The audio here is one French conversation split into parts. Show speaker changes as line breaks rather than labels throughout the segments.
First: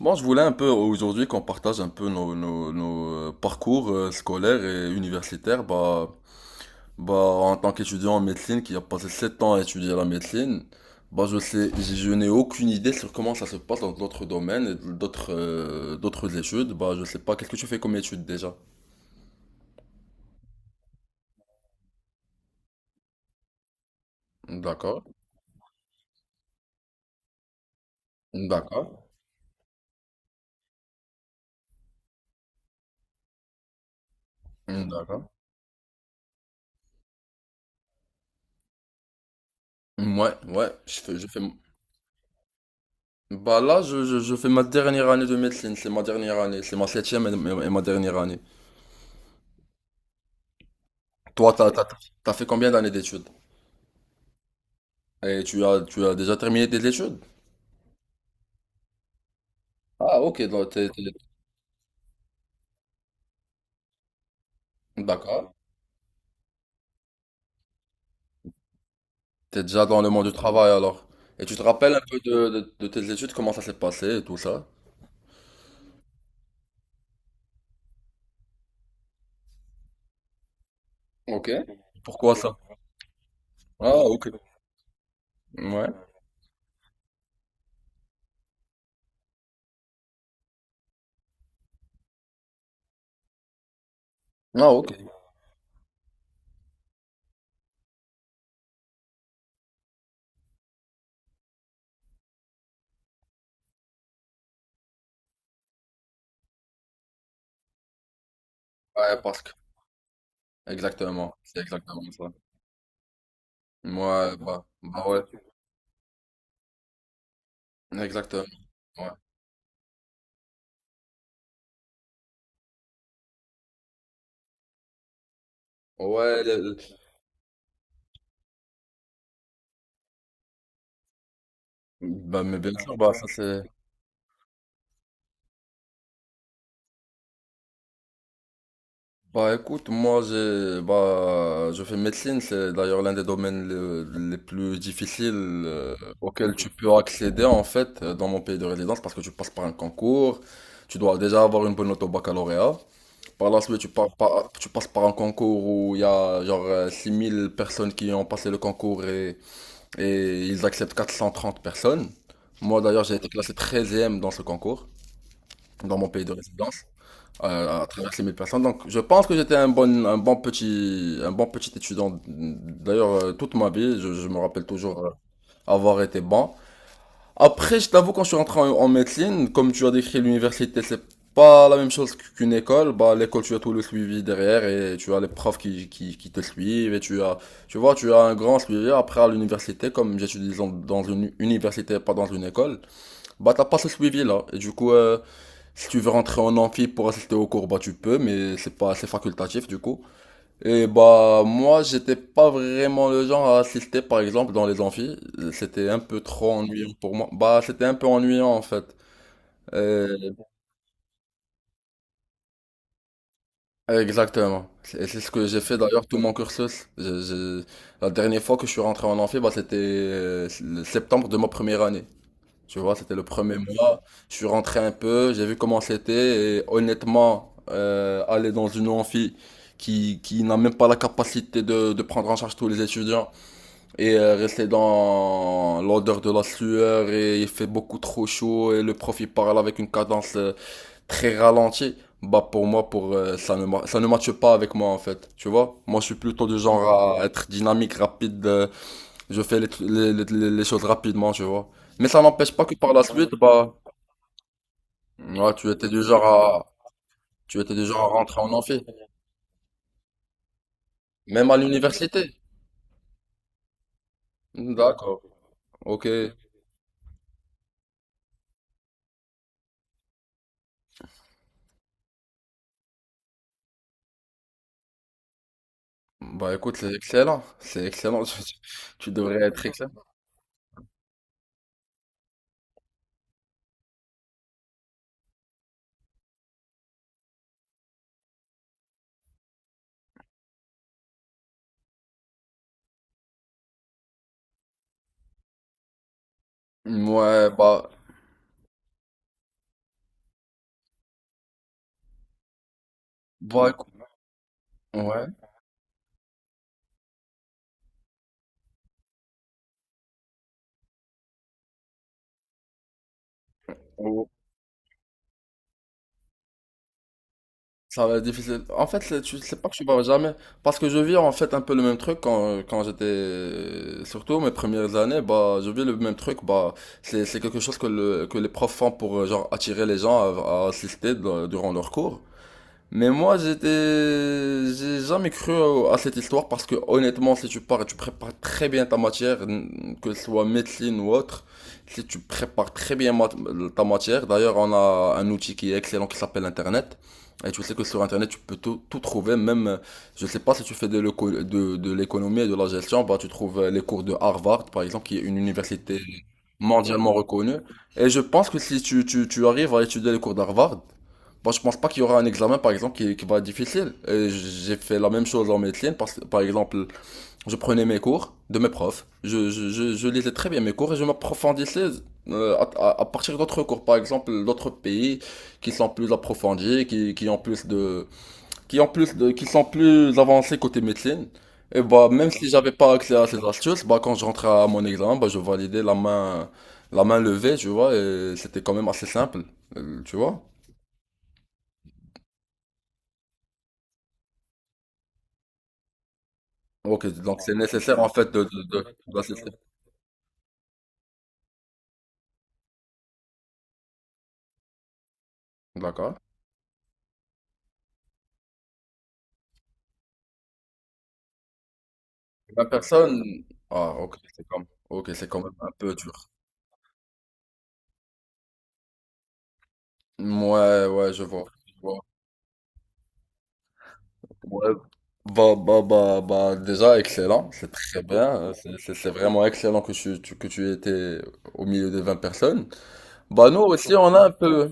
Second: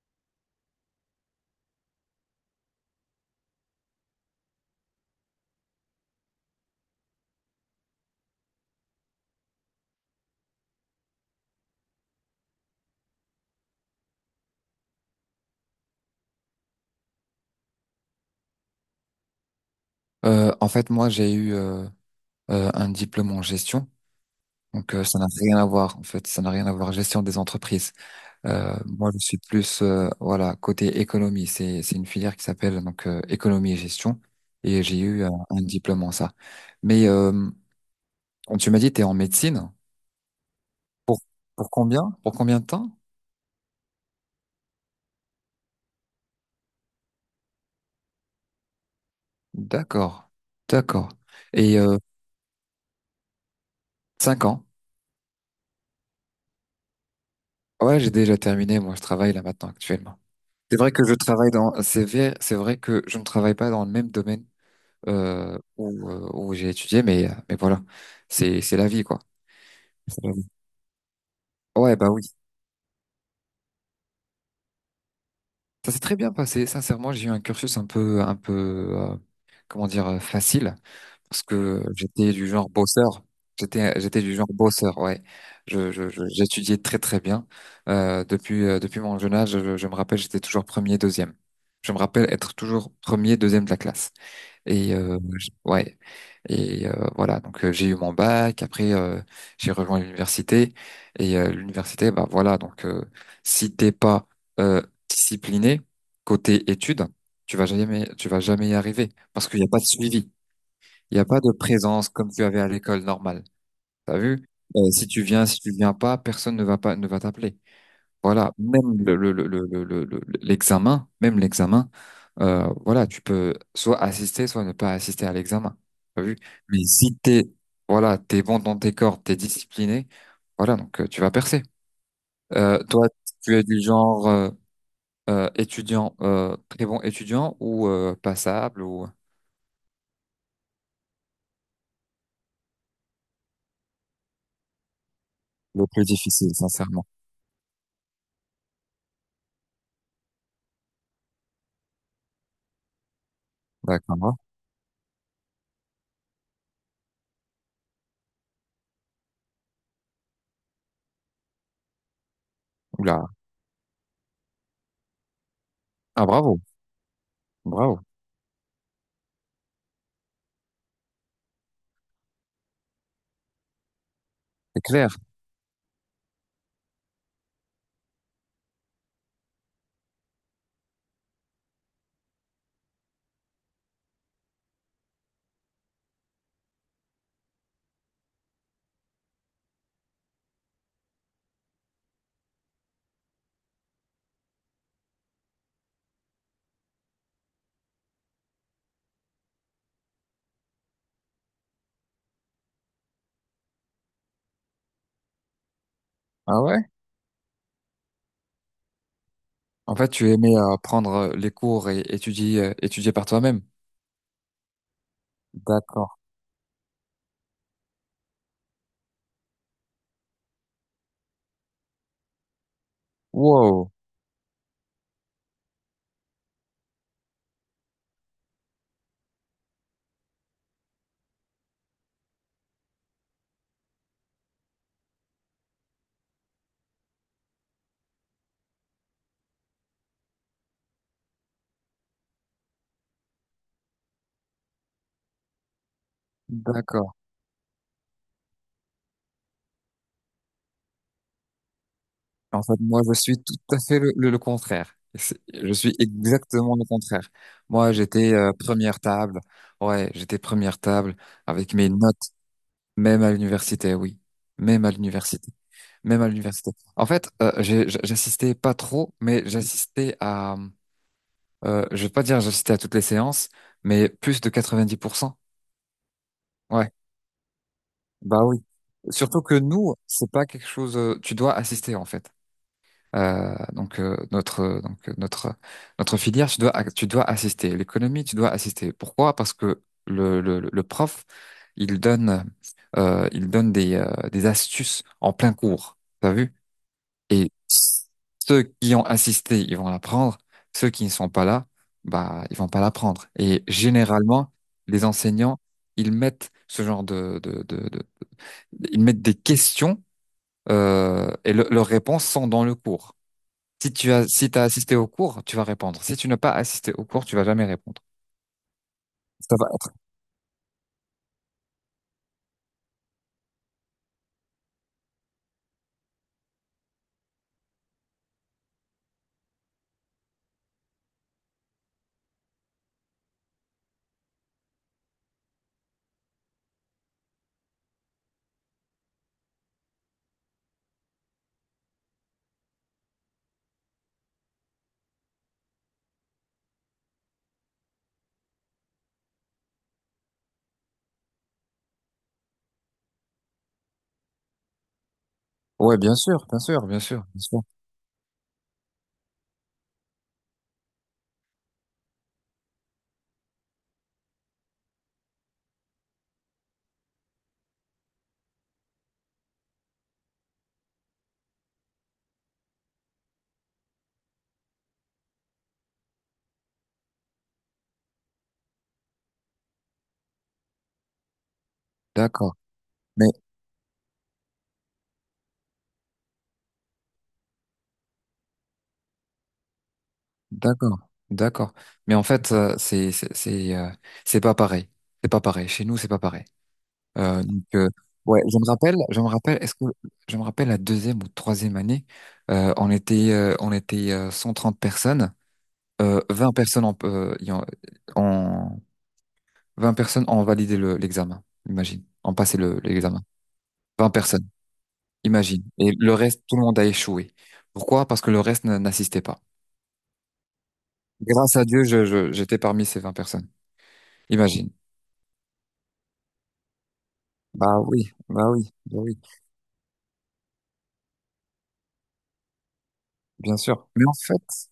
Moi, je voulais un peu aujourd'hui qu'on partage un peu nos parcours scolaires et universitaires. En tant qu'étudiant en médecine qui a passé 7 ans à étudier la médecine, bah, je n'ai aucune idée sur comment ça se passe dans d'autres domaines et d'autres études. Bah, je sais pas, qu'est-ce que tu fais comme études déjà?
En fait, moi, j'ai eu un diplôme en gestion. Donc,
D'accord,
ça n'a rien à voir, en fait. Ça n'a rien à voir, gestion des entreprises.
d'accord,
Moi, je suis plus, voilà, côté économie. C'est une filière qui s'appelle donc économie et gestion. Et j'ai eu
d'accord.
un diplôme en ça. Mais quand tu m'as dit, tu es en médecine.
Ouais, ouais,
Pour,
je fais.
pour combien? Pour combien de temps?
Bah là, je fais ma dernière année de médecine, c'est ma dernière année, c'est ma septième et ma dernière année.
D'accord. D'accord.
Toi,
Et euh,
t'as fait combien d'années d'études?
5 ans.
Et tu as déjà terminé tes études?
Ouais, j'ai déjà terminé. Moi, je travaille là maintenant, actuellement.
Ah, ok, donc
C'est vrai que je travaille dans, c'est vrai que je ne travaille pas dans le même domaine
d'accord.
où, où j'ai étudié, mais voilà, c'est la vie, quoi.
T'es déjà dans le
C'est
monde
la
du
vie.
travail alors. Et tu te rappelles
Ouais,
un
bah
peu
oui.
de tes études, comment ça s'est passé et tout ça?
Ça s'est très bien passé. Sincèrement, j'ai eu un cursus un peu, comment dire, facile, parce
Ok.
que j'étais
Pourquoi
du
ça?
genre bosseur.
Ah,
J'étais
ok.
du genre bosseur, ouais.
Ouais.
J'étudiais très, très bien. Depuis mon jeune âge, je me rappelle, j'étais toujours premier, deuxième. Je me rappelle être toujours premier, deuxième de la classe.
Ah, ok.
Ouais, voilà. J'ai eu mon bac. Après J'ai rejoint l'université. L'université, bah voilà. Si t'es pas euh, discipliné côté études, tu vas jamais y arriver
Ouais, parce
parce
que.
qu'il n'y a pas de suivi, il n'y a
Exactement.
pas de
C'est
présence
exactement
comme
ça.
tu avais à l'école normale. T'as
Ouais,
vu? Si
bah ouais.
tu viens, si tu viens pas, personne ne va pas, ne va t'appeler.
Exactement.
Voilà, même
Ouais.
le- l'examen, même l'examen, voilà, tu peux soit assister, soit ne pas assister à l'examen. T'as vu?
Ouais, le- le-
Mais si t'es, Voilà, t'es bon dans tes cordes, t'es discipliné, voilà, tu vas percer.
Bah, mais bien sûr,
Toi,
bah, ça
tu
c'est.
es du genre étudiant, très bon étudiant ou passable ou
Bah écoute, moi j'ai bah je fais médecine, c'est d'ailleurs l'un des les plus difficiles
le
euh,
plus
auxquels
difficile,
tu peux
sincèrement.
accéder en fait dans mon pays de résidence parce que tu passes par un concours, tu dois déjà avoir une bonne note au baccalauréat. Par la suite,
D'accord, hein.
tu passes par un concours où il y a genre 6000 personnes qui ont passé le concours et ils acceptent 430 personnes. Moi d'ailleurs, j'ai été
Oula.
classé 13 dans ce concours, dans mon pays
Ah,
de
bravo,
résidence à
bravo.
travers les 1000 personnes. Donc, je pense que j'étais un bon petit étudiant. D'ailleurs, toute ma vie, je me rappelle
C'est
toujours
clair.
avoir été bon. Après, je t'avoue, quand je suis rentré en médecine, comme tu as décrit l'université, c'est pas la même chose qu'une école. Bah, l'école, tu as tout le suivi derrière et tu as les profs qui te suivent et tu as, tu vois, tu as un grand suivi. Après, à l'université, comme j'étudie dans une université, pas dans une école, bah, t'as pas ce suivi-là. Du coup, si tu veux rentrer en amphi pour assister au cours, bah tu peux, mais c'est pas assez facultatif du coup. Et bah moi j'étais pas vraiment le genre à assister par exemple dans les amphis, c'était un peu trop
Ah ouais?
ennuyant pour moi. Bah c'était un peu ennuyant en fait.
En fait,
Euh,
tu aimais prendre les cours et étudier, étudier par toi-même.
Exactement. Et c'est ce que j'ai fait d'ailleurs tout
D'accord.
mon cursus. La dernière fois que je suis rentré en amphi, bah c'était le septembre de ma première année. Tu vois, c'était le premier
Wow,
mois. Je suis rentré un peu, j'ai vu comment c'était. Et honnêtement, aller dans une amphi qui n'a même pas la capacité de prendre en charge tous les étudiants et rester dans l'odeur de la sueur et il fait beaucoup trop chaud et le prof il parle avec une cadence très ralentie. Bah pour moi, pour ça ne ma- ça ne matche pas avec moi en fait. Tu vois, moi je suis plutôt du
d'accord.
genre à être dynamique, rapide. Je fais les choses rapidement, tu vois. Mais ça n'empêche
En
pas que
fait,
par
moi,
la
je
suite,
suis tout
bah,
à fait le contraire. C'est-
ouais,
Je suis exactement le contraire.
tu étais du
Moi,
genre à
j'étais
rentrer en amphi.
première table. Ouais, j'étais première table
Même à
avec mes notes,
l'université.
même à l'université, oui. Même à
D'accord.
l'université.
Ok.
Même à l'université. En fait, j'assistais pas trop, mais j'assistais à… Je vais pas dire j'assistais à toutes les séances, mais plus de 90%.
Bah, écoute,
Ouais,
c'est excellent. C'est excellent. Tu,
bah oui.
tu- devrais
Surtout que
être excellent.
nous, c'est pas quelque chose… tu dois assister, en fait. Notre notre filière, tu dois assister. L'économie, tu dois assister. Pourquoi? Parce que le prof, il donne il donne des astuces en plein cours. T'as vu?
Ouais,
Et
bah,
ceux qui ont assisté, ils vont l'apprendre. Ceux qui ne sont pas là, bah ils vont pas l'apprendre. Et
bah, écou-
généralement, les
ouais.
enseignants, ils mettent ce genre de- ils mettent des questions leurs réponses sont dans le cours. Si tu as, Si t'as assisté au cours, tu vas répondre. Si tu n'as pas assisté au cours, tu vas jamais répondre.
Ça va être difficile. En fait, tu sais
Ça va
pas que tu
être.
vas jamais. Parce que je vis en fait un peu le même truc quand j'étais. Surtout mes premières années, bah, je vis le même truc. Bah, c'est quelque chose que les profs font pour genre attirer les gens à assister durant leurs cours. Mais moi, j'étais, j'ai jamais cru à cette histoire parce que honnêtement, si tu pars et tu prépares très bien ta matière, que ce soit médecine ou autre, si tu prépares ta matière, d'ailleurs, on a un outil qui est excellent qui s'appelle Internet. Et tu sais que sur Internet, tu peux tout trouver, même, je sais pas si tu fais de l'économie et de la gestion, bah, tu trouves les cours de Harvard, par exemple, qui est une université
Ouais, bien sûr, bien sûr, bien
mondialement
sûr, bien
reconnue.
sûr.
Et je pense que si tu arrives à étudier les cours d'Harvard, bon, je pense pas qu'il y aura un examen, par exemple, qui va être difficile. Et j'ai fait la même chose en médecine, parce que, par exemple, je prenais mes cours de mes profs, je lisais très bien mes cours et je m'approfondissais à partir d'autres cours, par exemple, d'autres pays qui sont plus approfondis, qui ont plus de, qui sont plus avancés côté médecine. Et bah, même si
D'accord.
j'avais pas accès à
Mais
ces astuces, bah, quand je rentrais à mon examen, bah, je validais la main levée, tu vois, et c'était quand même assez simple, tu vois.
d'accord, d'accord. Mais en fait, c'est pas pareil. C'est pas pareil. Chez nous, c'est pas pareil.
OK, donc
Euh,
c'est
donc euh,
nécessaire en fait
ouais,
de de de
je me
d'assister.
rappelle. Est-ce que je me rappelle la deuxième ou troisième année, on était 130 personnes.
D'accord.
20 personnes en, y en, en- 20 personnes ont validé le- l'examen. Imagine, ont passé
20
le- l'examen.
personnes? Ah
20 personnes,
OK, c'est quand même
imagine.
un
Et
peu dur.
le reste, tout le monde a échoué. Pourquoi? Parce que le reste n'assistait pas.
Ouais ouais,
Grâce à
je
Dieu,
vois.
j'étais parmi ces 20 personnes.
Ouais,
Imagine.
bah, déjà excellent, c'est
Bah
très
oui, bah
bien, hein, c'est
oui,
c'est
bah
c'est
oui,
vraiment excellent que tu tu que tu étais au milieu des 20 personnes. Bah
bien
nous
sûr.
aussi
Mais en
un
fait,
peu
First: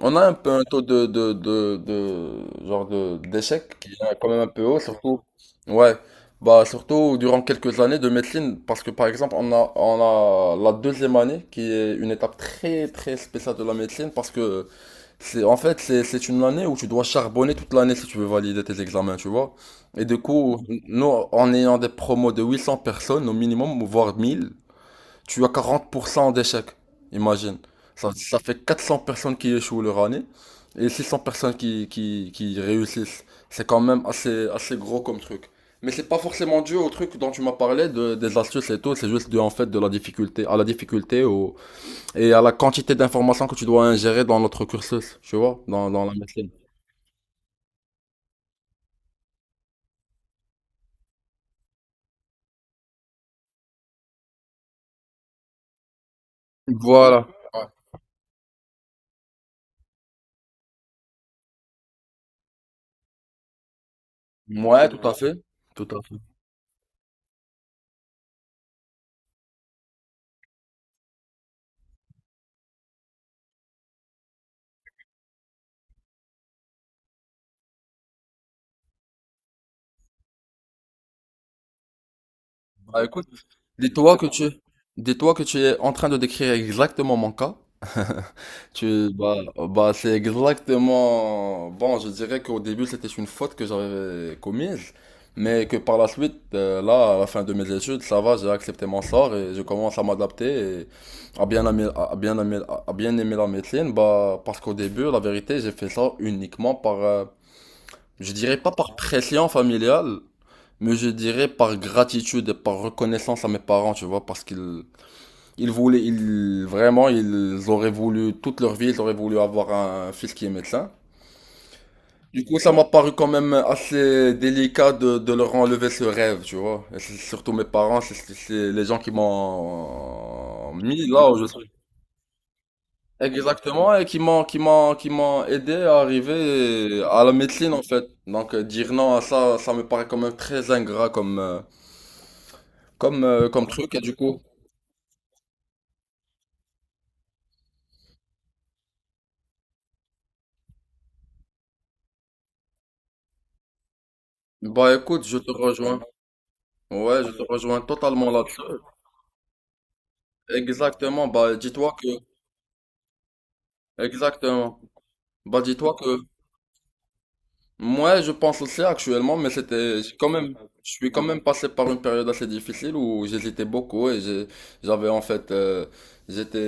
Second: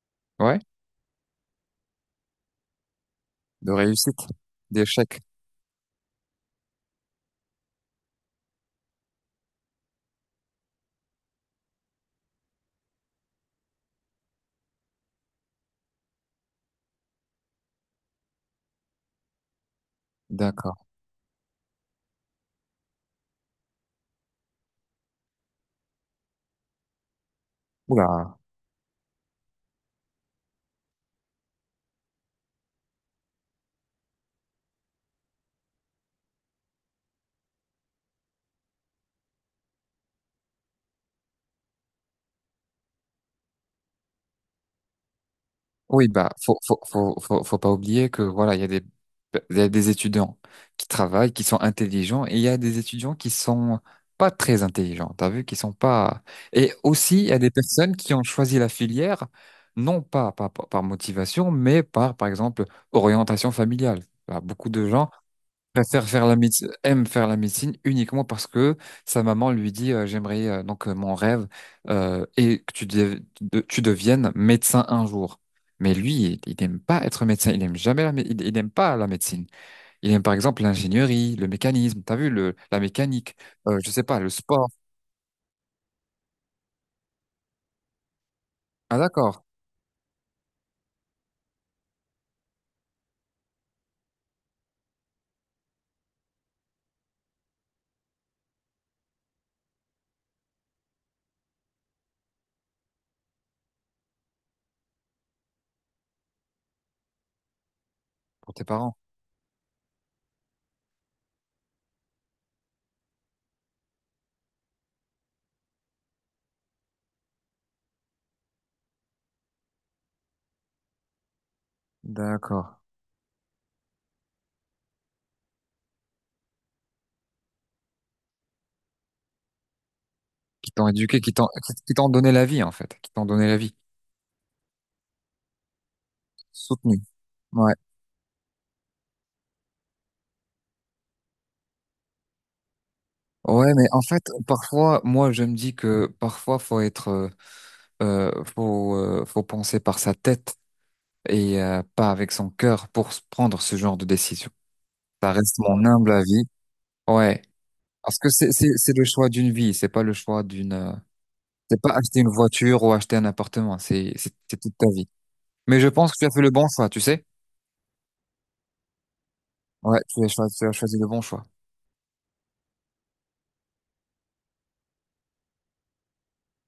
on a un peu
ouais,
un taux de
de
d'échec qui
réussite,
est quand même un peu haut surtout
d'échec.
ouais bah surtout durant quelques années de médecine parce que par exemple on a la deuxième année qui est une étape très très spéciale de la médecine parce que c'est en fait c'est une année où tu dois charbonner toute l'année si tu veux valider tes examens tu vois et du coup
D'accord.
nous en ayant des promos de 800 personnes au minimum voire 1000 tu as 40% d'échecs, imagine. Ça
Oula.
fait 400 personnes qui échouent leur année et 600 personnes qui réussissent. C'est quand même assez gros comme truc. Mais c'est pas forcément dû au truc dont tu m'as parlé, des astuces et tout, c'est juste dû en fait de la difficulté, à la difficulté au, et à la quantité d'informations que tu dois ingérer dans notre cursus, tu vois, dans
Oui,
la
bah,
médecine.
faut pas oublier que voilà, il y a des, il y a des étudiants qui travaillent, qui sont intelligents, et il y a des étudiants qui sont pas très intelligents. T'as vu, qui sont pas. Et aussi, il
Voilà.
y a des
Ouais,
personnes qui ont choisi la filière, non pas par, par motivation, mais par, par exemple, orientation familiale. Bah, beaucoup
ouais,
de
tout
gens
à fait. Tout à
préfère
fait.
faire la médecine, aime faire la médecine uniquement parce que sa maman lui dit j'aimerais mon rêve et que tu deviennes médecin un jour. Mais lui, il n'aime pas être médecin, il n'aime jamais la mé- il aime pas la médecine. Il aime par exemple l'ingénierie, le mécanisme, t'as vu le la
Bah écoute,
mécanique, je sais
dis-toi
pas,
que
le
tu,
sport.
dis-toi que tu es en train de décrire exactement mon cas.
Ah
Tu,
d'accord,
bah, c'est exactement. Bon, je dirais qu'au début, c'était une faute que j'avais commise, mais que par la suite, là, à la fin de mes études, ça va, j'ai accepté mon sort et je commence à m'adapter et à bien aimer, à bien aimer, à bien aimer la médecine. Bah, parce qu'au début, la vérité, j'ai fait ça uniquement par, je
pour
dirais
tes
pas par
parents.
pression familiale, mais je dirais par gratitude et par reconnaissance à mes parents, tu vois, parce qu'ils ils voulaient, ils, vraiment, ils auraient voulu, toute leur vie, ils auraient voulu avoir un fils qui est médecin. Du coup, ça
D'accord.
m'a paru quand même assez délicat de leur enlever ce rêve, tu vois. Et c'est surtout mes parents, c'est c'est les gens qui
Qui
m'ont
t'ont
mis
éduqué,
là où je suis.
qui t'ont donné la vie en fait, qui t'ont donné la vie,
Exactement, et qui m'ont aidé à
soutenu.
arriver à la médecine,
Ouais.
en fait. Donc, dire non à ça, ça me paraît quand même très ingrat comme
Ouais, mais
truc, et
en
du
fait,
coup.
parfois, moi, je me dis que parfois, faut penser par sa tête et pas avec son cœur pour prendre ce genre de décision.
Bah, écoute,
Ça
je te
reste mon
rejoins.
humble avis.
Ouais, je
Ouais,
te rejoins
parce que
totalement là-dessus.
c'est le choix d'une vie, c'est pas le choix d'une,
Exactement, bah
c'est pas
dis-toi que
acheter une voiture ou acheter un appartement, c'est toute
exactement.
ta vie.
Bah
Mais je
dis-toi
pense
que
que tu as fait le bon choix, tu sais?
moi je pense aussi actuellement, mais
Ouais,
c'était j'ai quand même
tu as
je
choisi le
suis
bon
quand même
choix.
passé par une période assez difficile où j'hésitais beaucoup et j'avais en fait euh, j'étais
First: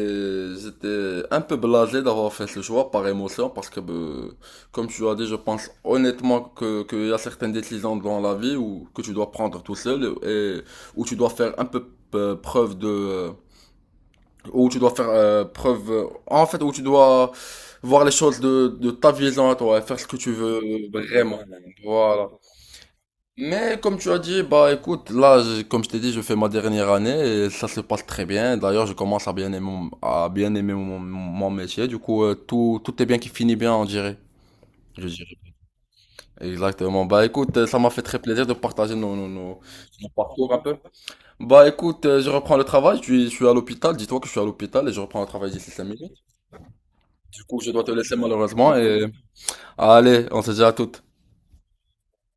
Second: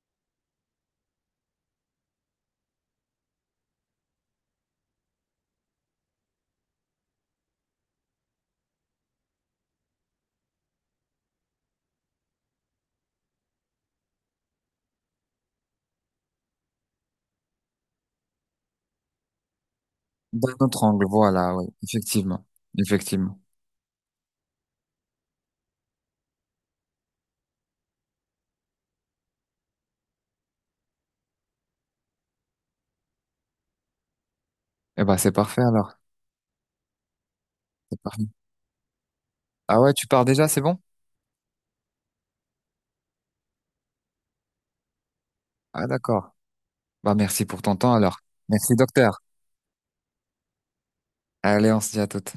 un peu blasé d'avoir fait ce choix par émotion parce que bah, comme tu as dit, je pense honnêtement que qu'il y a certaines décisions dans la vie où que tu dois prendre tout seul et où tu dois faire un peu preuve de où tu dois faire preuve, en fait, où tu dois voir les choses de ta vision à toi, et faire ce que tu
D'un
veux
autre angle,
vraiment.
voilà, ouais,
Voilà.
effectivement, effectivement.
Mais comme tu as dit, bah écoute, comme je t'ai dit, je fais ma dernière année et ça se passe très bien. D'ailleurs, je commence à bien aimer mon, mon métier. Du coup, tout est bien qui finit bien, on dirait.
Eh
Je
ben, c'est
dirais.
parfait alors,
Exactement. Bah écoute, ça m'a
c'est
fait très
parfait.
plaisir de partager
Ah ouais, tu
nos
pars déjà,
parcours un
c'est
peu.
bon?
Bah écoute, je reprends le travail, je suis à l'hôpital, dis-toi que je suis à l'hôpital et je reprends le travail d'ici
Ah,
5
d'accord. Bah,
Du
merci
coup,
pour
je
ton
dois te
temps
laisser
alors.
malheureusement.
Merci,
Et...
docteur.
Allez, on se dit à toutes.
Allez, on se dit à toutes.